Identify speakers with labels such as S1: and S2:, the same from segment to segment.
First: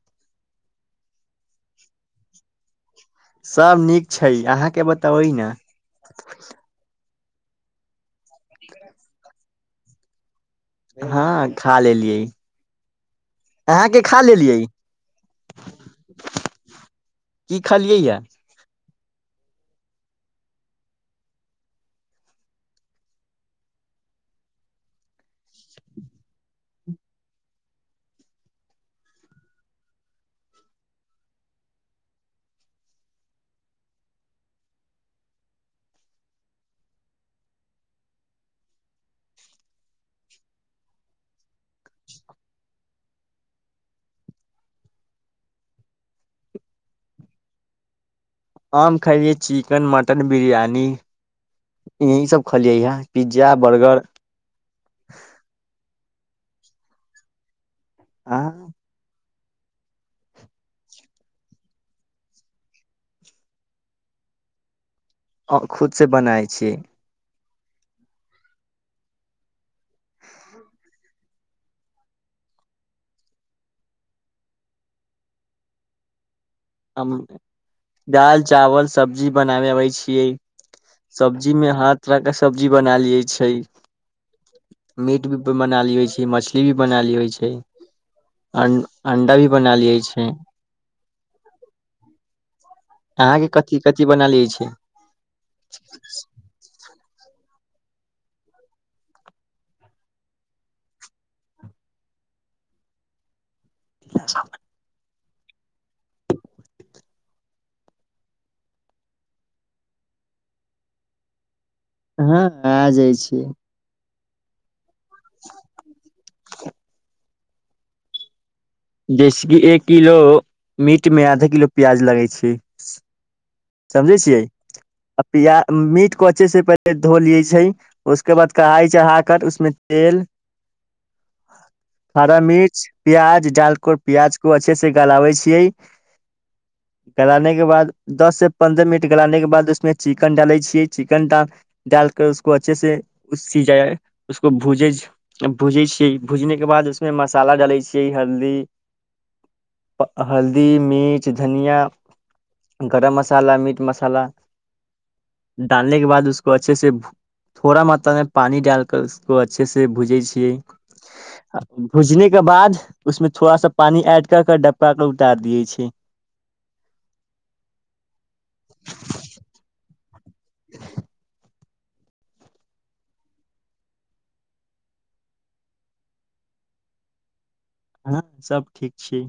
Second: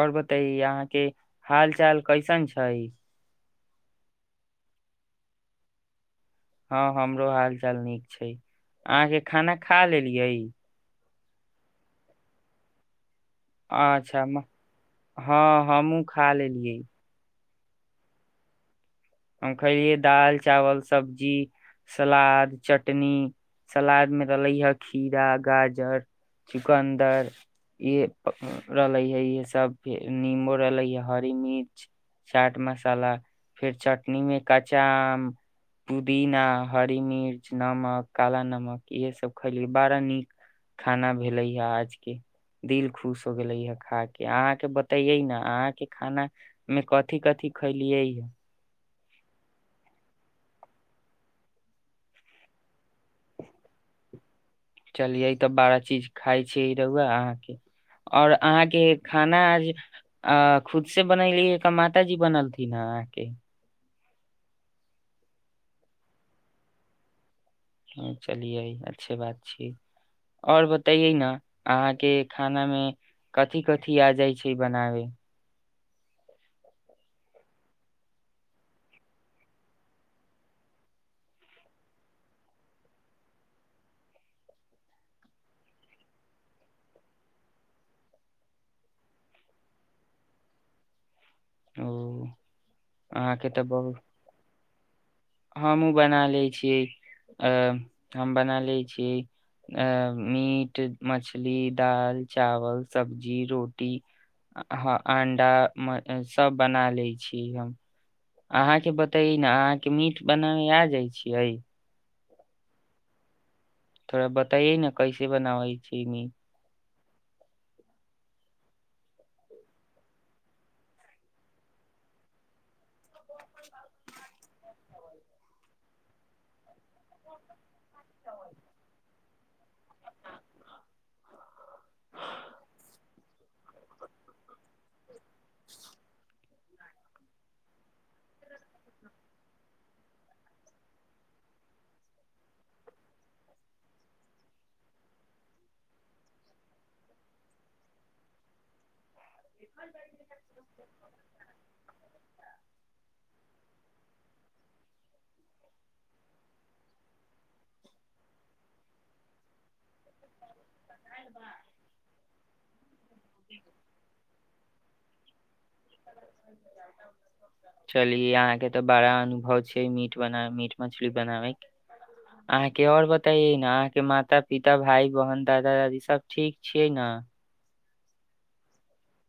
S1: ओर बताय अहाँ के हाल चाल कैसन छै
S2: सभ नीक छै अहाँके बताबै ने
S1: हँ हमरो हाल चाल नीक छै अहाँ के खाना खा लेलियै
S2: हँ खा लेलियै अहाँके खा
S1: अच्छा
S2: लेलियै
S1: हँ हमहूँ खा लेलियै
S2: की खलियै यए
S1: हम खैलियै दाल चावल सब्जी सलाद चटनी सलाद मे रहले हे खीरा गाजर चुकन्दर ये रहले हे इे सब फेर नीबो रहले हे हरी मिर्च चाट मसाला फेर चट कखनी मे कच्चा आम पुदीना हरी मिर्च नमक काला नमक इहे सब खैलियै बड़ा नीक खाना भेले हा आज के दिल खुश हो गेले या खा के अहाँके बतेये न अहाँ के खाना मे कथि कथि खैलियै हे
S2: हम खेलियै चिकेन मटन बिरयानी यही सब खलियै ह पिज्जा बर्गर
S1: चलिय ई तऽ बारह चीज खाइ छी ई रहुआ अहाँके आओर
S2: अह
S1: अहाँके खाना आज अ खुद से बनैली एक माता जी बनैली न आके
S2: आ खुदसँ बनाइ छी
S1: ह चलिये अच्छे बात छी आओर बताइए न अहाँके खानामे कथि कथि आबै छै बनाबै
S2: हम दालि चावल सब्जी बनाबै अबै छियै सब्जीमे हर तरहके सब्जी बना लैत छी मीट भी बना लैत छी मछली भी बना लैत छी अन अण्डा भी बना लै छी
S1: ओ अहाँ
S2: अहाँके
S1: के तऽ
S2: कथि
S1: बहुत
S2: कथि बना लेइत छी
S1: हमहूँ बना लैत छी अ हम बना लेइत छी मीट मछली दाल चावल सब्जी रोटी रोटी आ हाँ अंडा सभ बना लैय छी हम अहाँके बतैय ने अहाँके मीट बनाबे आ जाइ छियै
S2: हँ आ जाइ छीयै
S1: थोड़ा बताइय ने कैसे बनावै छैी
S2: जैस एक किलो मीट मे आधा किलो प्याज लगै छै समझे छियै प मीट को अच्छे से पहिले धो लिये छै उसके बाद कढ़ाइ चढ़ा कर उसमे तेल हरा मिर्च प्याज डाल प्याज को अच्छे से गलाबे छियै गलाने के बाद दस से पन्द्रह मिनट गलाने के बाद उसमे चिकन डाले छियै चिकन डाल के उसको अच्छे से सीज उसको भूज भूजै छियै भूजने के बाद उसमे मसाला डाले छियै हल्दी हल्दी मिर्च धनिया गरम मसाला मीट मसाला डालने के बाद उको अच्छे से थोड़ा मात्रामे पानी डाल कर उसको अच्छे इसलिए भुजै छियै भुजने के बाद उसमे थोड़ा सा पानी एड कर डब्बा उतार दिय छै
S1: चली अहाँके तऽ बड़ा अनुभव छै मीट मीट बनाबैकें बना मीट मछली बनाबैकें अहाँके ओर बताइै ने अहाँके माता पिता भाई बहिन दादा दादी सब ठीक छियै ने
S2: हँ सब ठीक छी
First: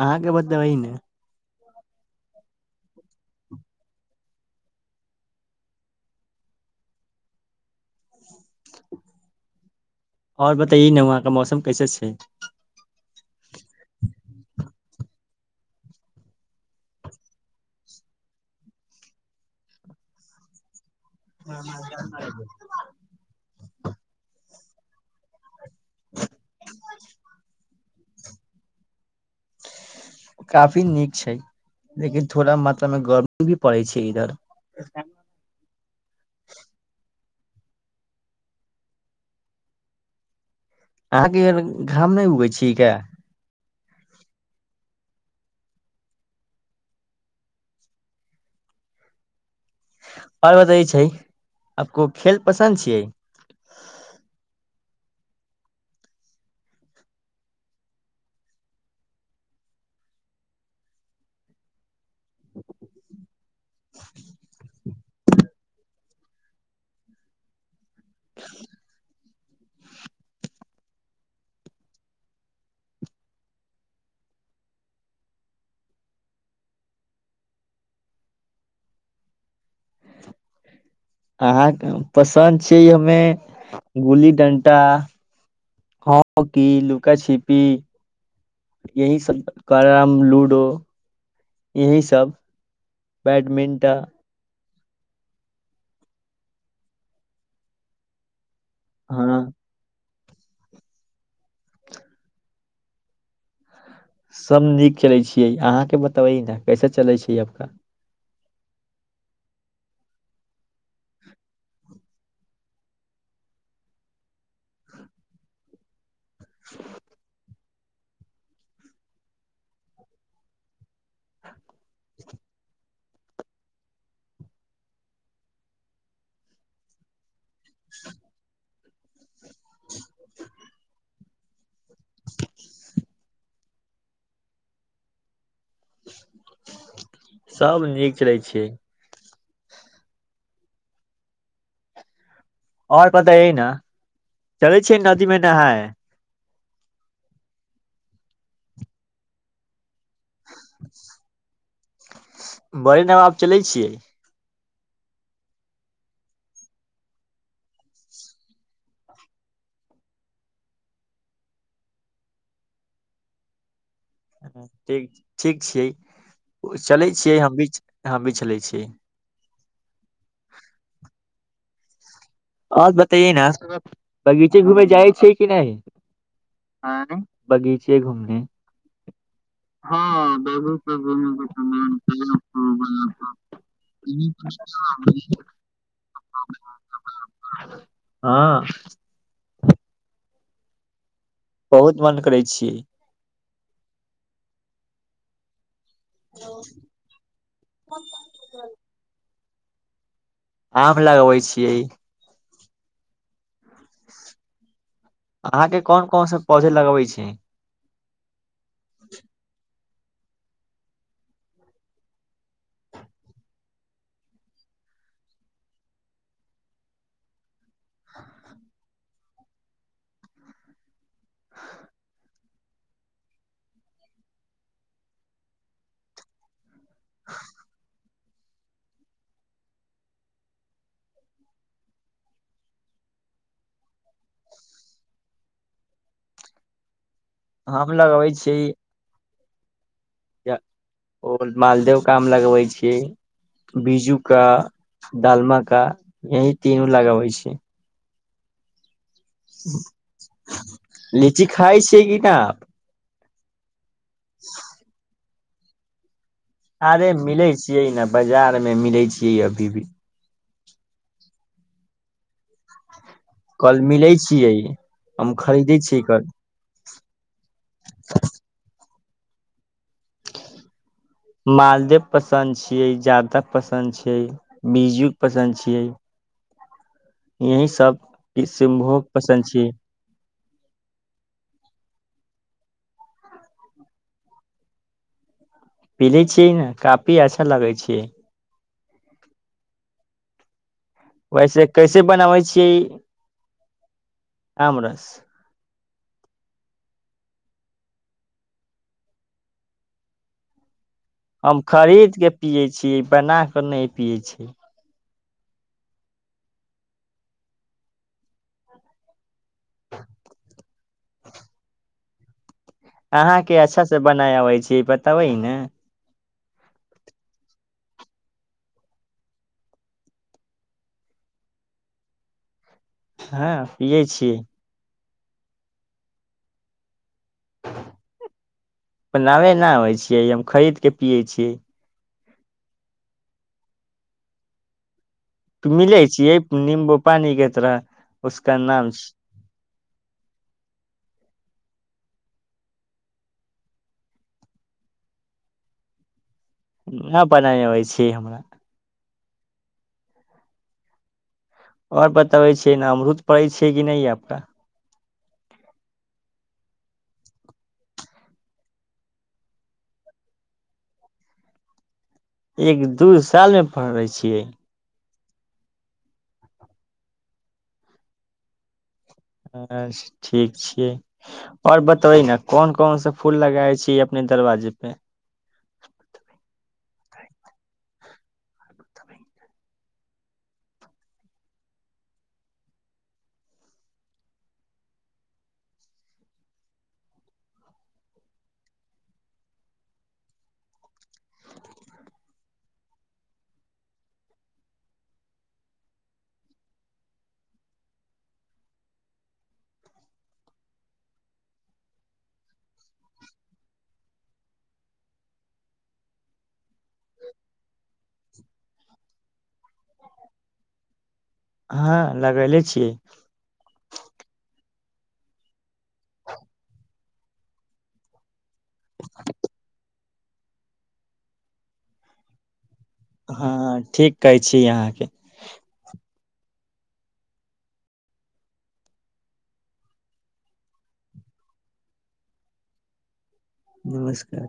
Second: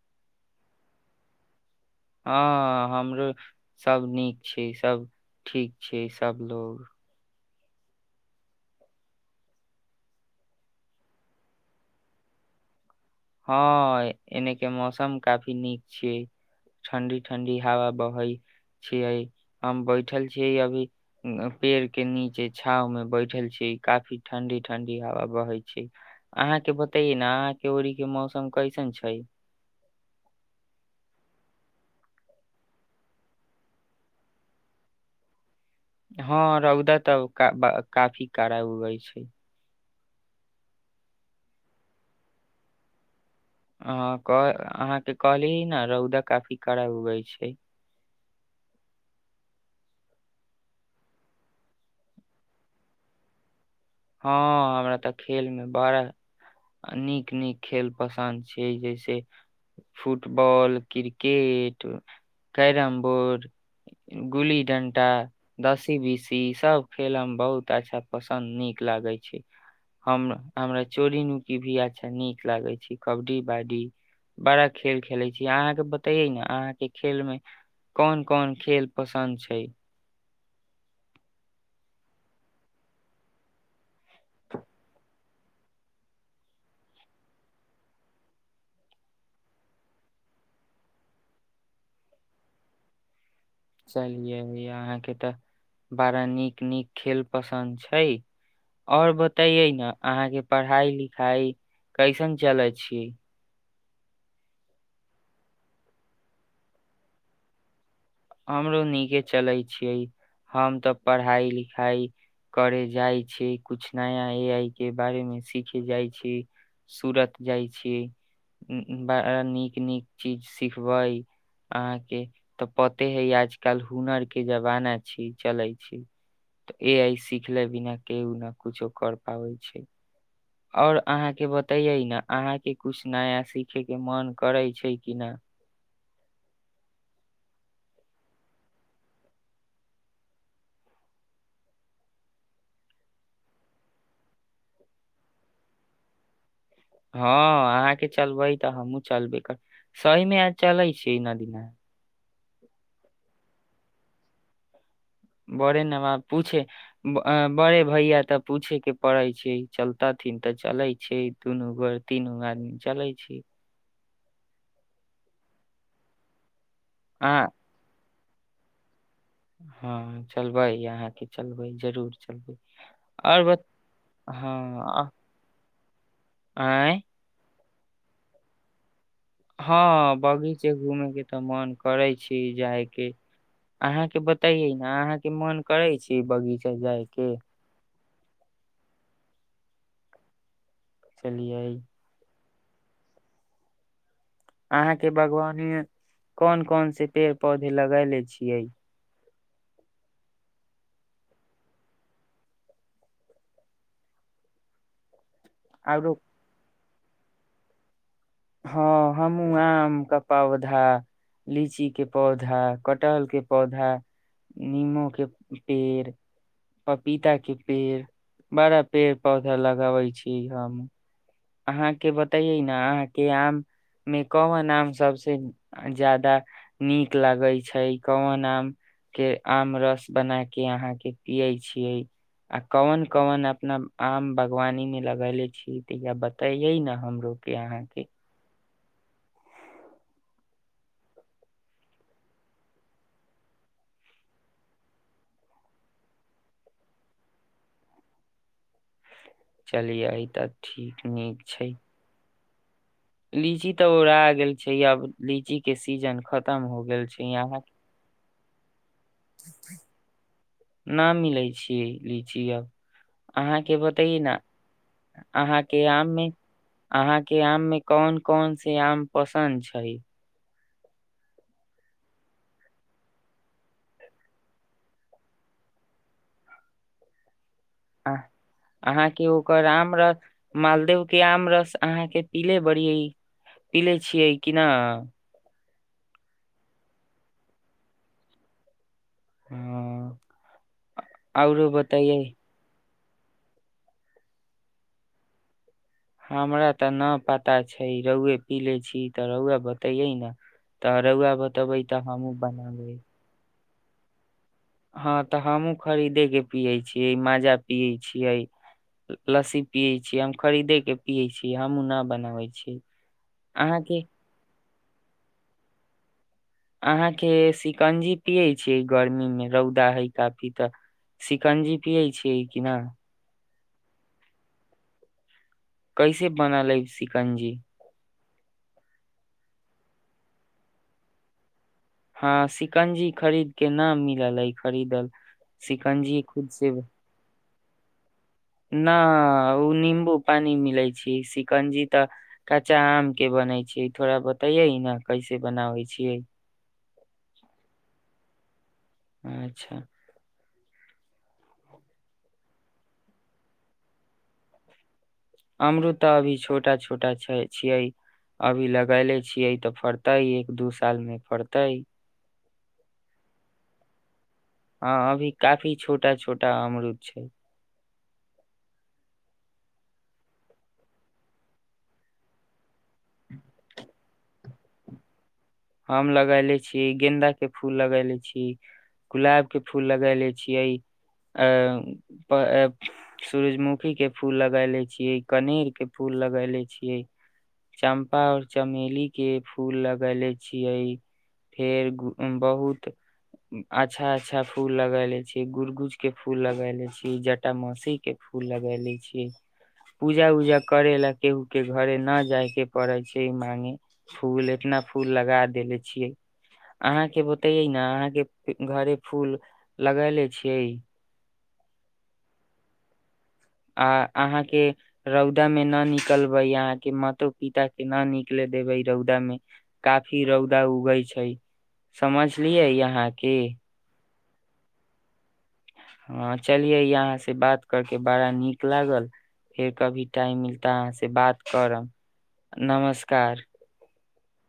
S2: अहाँके बतले अहि ने
S1: हँ हमरो सभ नीक छै सभ ठीक छै सभलोग
S2: ओर बताइए ने वहा क मौसम कैसे छै
S1: हँ एने के मौसम काफी नीक छियै ठंडी ठंडी हवा बहै छियै हम बैठल छीयै अभी पेड़ के नीचे छाव में बैठल छी काफी ठंडी ठंडी हवा बहै अहाँके बतैयव अहाँके कयोरी मौसम कैसन छैय
S2: काफी नीक छैय लेकिन थोड़ा मात्रामे गर्मी भी पड़ै छैय इधर
S1: हाँ रौदा तब काफी कड़ा उगई छैय
S2: अहाँके घाम नहि उगै छियै का
S1: ह कह अहाँके कहली ने रौदा काफी करा उगै छै
S2: आओर बतै छै आपको खेल पसन्द छै
S1: हँ हमरा त खेलमे बड़ा नीक नीक खेल पसन्द छैय जैसे फुटबॉल क्रिकेट कैरमबोड गुली डंड टा दसी बिसी सब खेलम बहुत अच्छा पसन्द नीक नीक लागै छैय हम हमरा चोरी नुकी भी अच्छा नीक लागै छैय कबड्डी बा्डी बड़ा खेल खेलैत छी अहाँके बतैयै ने अहाँके खेल मे कोन कोन खेल पसन्द छैय
S2: अहाँके पसन्द छिय हमे गुल्ली डंटा हॉकी लुका छिपी यही सब करम लूडो यही सब बैडमिंटन
S1: चलिये अहाँके त बड़ा नीक नीक खेल पसन्द छै आओर
S2: हँ
S1: बताइए न अहाँ के पढ़ाई लिखाई कैसन चलै छी
S2: सब नीक चलै छियै अहाँके बतबै न कैसे चलै छै आबका
S1: हमरो नीके चले छियै हम तऽ पढ़ाई लिखाई करे जाइ छियै कुछ नया ए आई के बारे मे सीखे जाइ छी सुरत जाइ छी बड़ा नीक नीक चीज सिखबै अहाँके त पते है आजकल हुनर के जमाना छी चले छै तऽ ए आइ देखले बिना केहु न कुछो कर पाबै छै आओर अहाँके बतैयै ने अहाँके किछ नया सीखयके मोन करै छै कि नहि
S2: सभ नीक चलै छियै आओर बतैयैय न चलै छियै नदीमे नहाय
S1: हँ अहाँके चलबै तऽ हमहूँ चलबे करबै सहीमे आइ चलै छियै नदीमे
S2: बड़े नबाब चलै छियै
S1: बड़े नवाब पूछे बड़े भैया तऽ पूछे के पड़ै छै चलतथिन तऽ चलै छै दुनू गोर तीनू आदमी चलै छी
S2: ह ठीक ठीक छियै ओ चलै छियै
S1: अहाँ
S2: हम भी हमभी चलै छियै
S1: हँ चलबै अहाँके चलबै जरूर चलबै
S2: आओर बतैए
S1: और
S2: ने
S1: बत
S2: बगीचे घूमे
S1: हँ
S2: जाइ छै कि
S1: आँय
S2: नहि बगीचे घूमने
S1: हँ बगीचे घूमेय के तऽ मन करै छै जायके अहाँके बतैयै ने अहाँके मन करै छै बगीचे जाय के
S2: हँ
S1: चलियै
S2: बहुत मन करै छी जी
S1: अहाँके बागवानी मे कोन कोन से पेड़ पौधे लगैेले छियै
S2: आम लगबै छियै [inaudible] अहाँ के कोन
S1: आरो
S2: कोन सा पौधा लगबे छै
S1: हँ हमहूँ आम के पौधा लीचीे पौधा कटहलके पौधा निमोके पेड़ पपीताके पेड़ बड़ा पेड़ पौधा लगाबै छी हम अहाँके बतैयै ने अहाँके आम मे कौन आम सभसे ज्यादा नीक लागे छै कोन आम के आम रस बना के अहाँ के पिये छीये आ कौन कौन अपना आम बागवानी में लगेले छी तहिया बता तैय ये न हमरो
S2: हम लगबै छीयै य ओ मालदेव काम लगबै छीयै बीजू का दालमा का यही तीनू लगबै छी
S1: चलियै ई तऽ ठीक नीक
S2: लीची
S1: छै
S2: खाइ छियै कि न
S1: लीची तऽ ओरा आ गेल छै आब लीची के सीजन खत
S2: अरे मिलै छियै न बाजार मे मे मिलै छियै अभी भी
S1: न मिलै छिय लीची अब अहाँके
S2: कल मिलै
S1: बतैयै ने
S2: छियै हम खरीदै
S1: अहाँके
S2: छियै
S1: आम मे
S2: कल
S1: अहाँ के आम में कौन कौन से आम पसन्द छै
S2: मालदेव पसन्द छियै जादाव पसन्द छियै बीजु पसन्द छियै यही सब
S1: आ
S2: किसनभोग
S1: अहाँके
S2: पसन्द
S1: ओकर
S2: छियै
S1: आम रहत मालदेव के आम रस अहाँके पीले बड़ीये पीले छियै कि न
S2: पीले छियै ने काफी अच्छा लगै छैियै
S1: हँ
S2: वैसे
S1: औरो
S2: कैसे
S1: बतैयै
S2: बनाबै छियै आमरस
S1: हमरा तऽ नहि पता छै रौए पी ले छी तऽ रौए बतैयै ने
S2: हम खरीद के पियै छीयै बना क ओकर नहि पियै छै
S1: हँ तऽ हमहुँ खरीदे के पियै छियै मजा पियै छियै लस्सी पिये छी हम खरीदे के पिये छी हमूं न बने बनाबै छी
S2: अहाँ के अच्छा से बनाय अबै छै से बतावय न
S1: अहाँके शिकंजी पियै छियै गर्मी मे रौदा हइ काफी तऽ शिकंजी पियै छियै कि न
S2: हँ पियै छियै
S1: कैसे बना लेब सिकंजी
S2: पबनाबे नहि आबै छियै हम खरीद के पियै छियै
S1: हँ शिकंजी खरीद के न मिलल अइ खरीदल
S2: त मिलै
S1: शिकंजी
S2: छिय
S1: खुद से
S2: नीम्बू पानी के र उसका नाम
S1: ओ निबू पानी मिले छै शिकंजी तऽ कचा आम के बनै छै थोड़ा बतैये ने कैसे बनाबे छियै
S2: उहा बना अबै छी हमरा
S1: अच्छा
S2: आओर बताबै छिय अमरुत पड़ै छै कि नहि आपका
S1: अमरूद तऽ अभी छोटा छोटा छै छियै अभी लगैले छियै तऽ फड़तै एक दू साल मे फड़तै
S2: एक दू सालमे पढ़ै छियै
S1: हँ अभी काफी छोटा छोटा अमरूद छै
S2: अ ठीक छियै आओर बतबै ने कोन कोनस फूल लगै छी अपने दरवाजे पे
S1: हम लगायले छी गेदाा के फूल लगाय ले छीिय गुलाब के फूल लगाय ले छीिये सूरजमुखी के फूल लगा ले छीिय कनेर के फूल लगाय ले छीिये चम्पा और चमेली के फूल लगाय ले छी छिय फेर बहुत अच्छा अच्छा फूल लगले छी गुर गुज के फूल लगले छी जटा मासी के फूल लगाय ले छीिय पूजा उजा करे ला केहू के घरे न जाय के पड़े छै मांगे फूल एतना फूल लगा देेले छियै अहाँ के बतये न अहाँ के घरे फूल लगेले छियै
S2: हँ लगेले छियै
S1: आ अहाँ के रौदा में ना निकलबे अहाँ के मातो पिता के न निकले देबे रौदा मे काफी रौदा उगे छै समझलियै यहा के
S2: हँ ठीक कहै छी अहाँके
S1: हँ चलियै अहाँ से बात करके बड़ा नीक लागल फेर कभी टाइम मिलत अहाँ से बात करब नमस्कार
S2: नमस्कार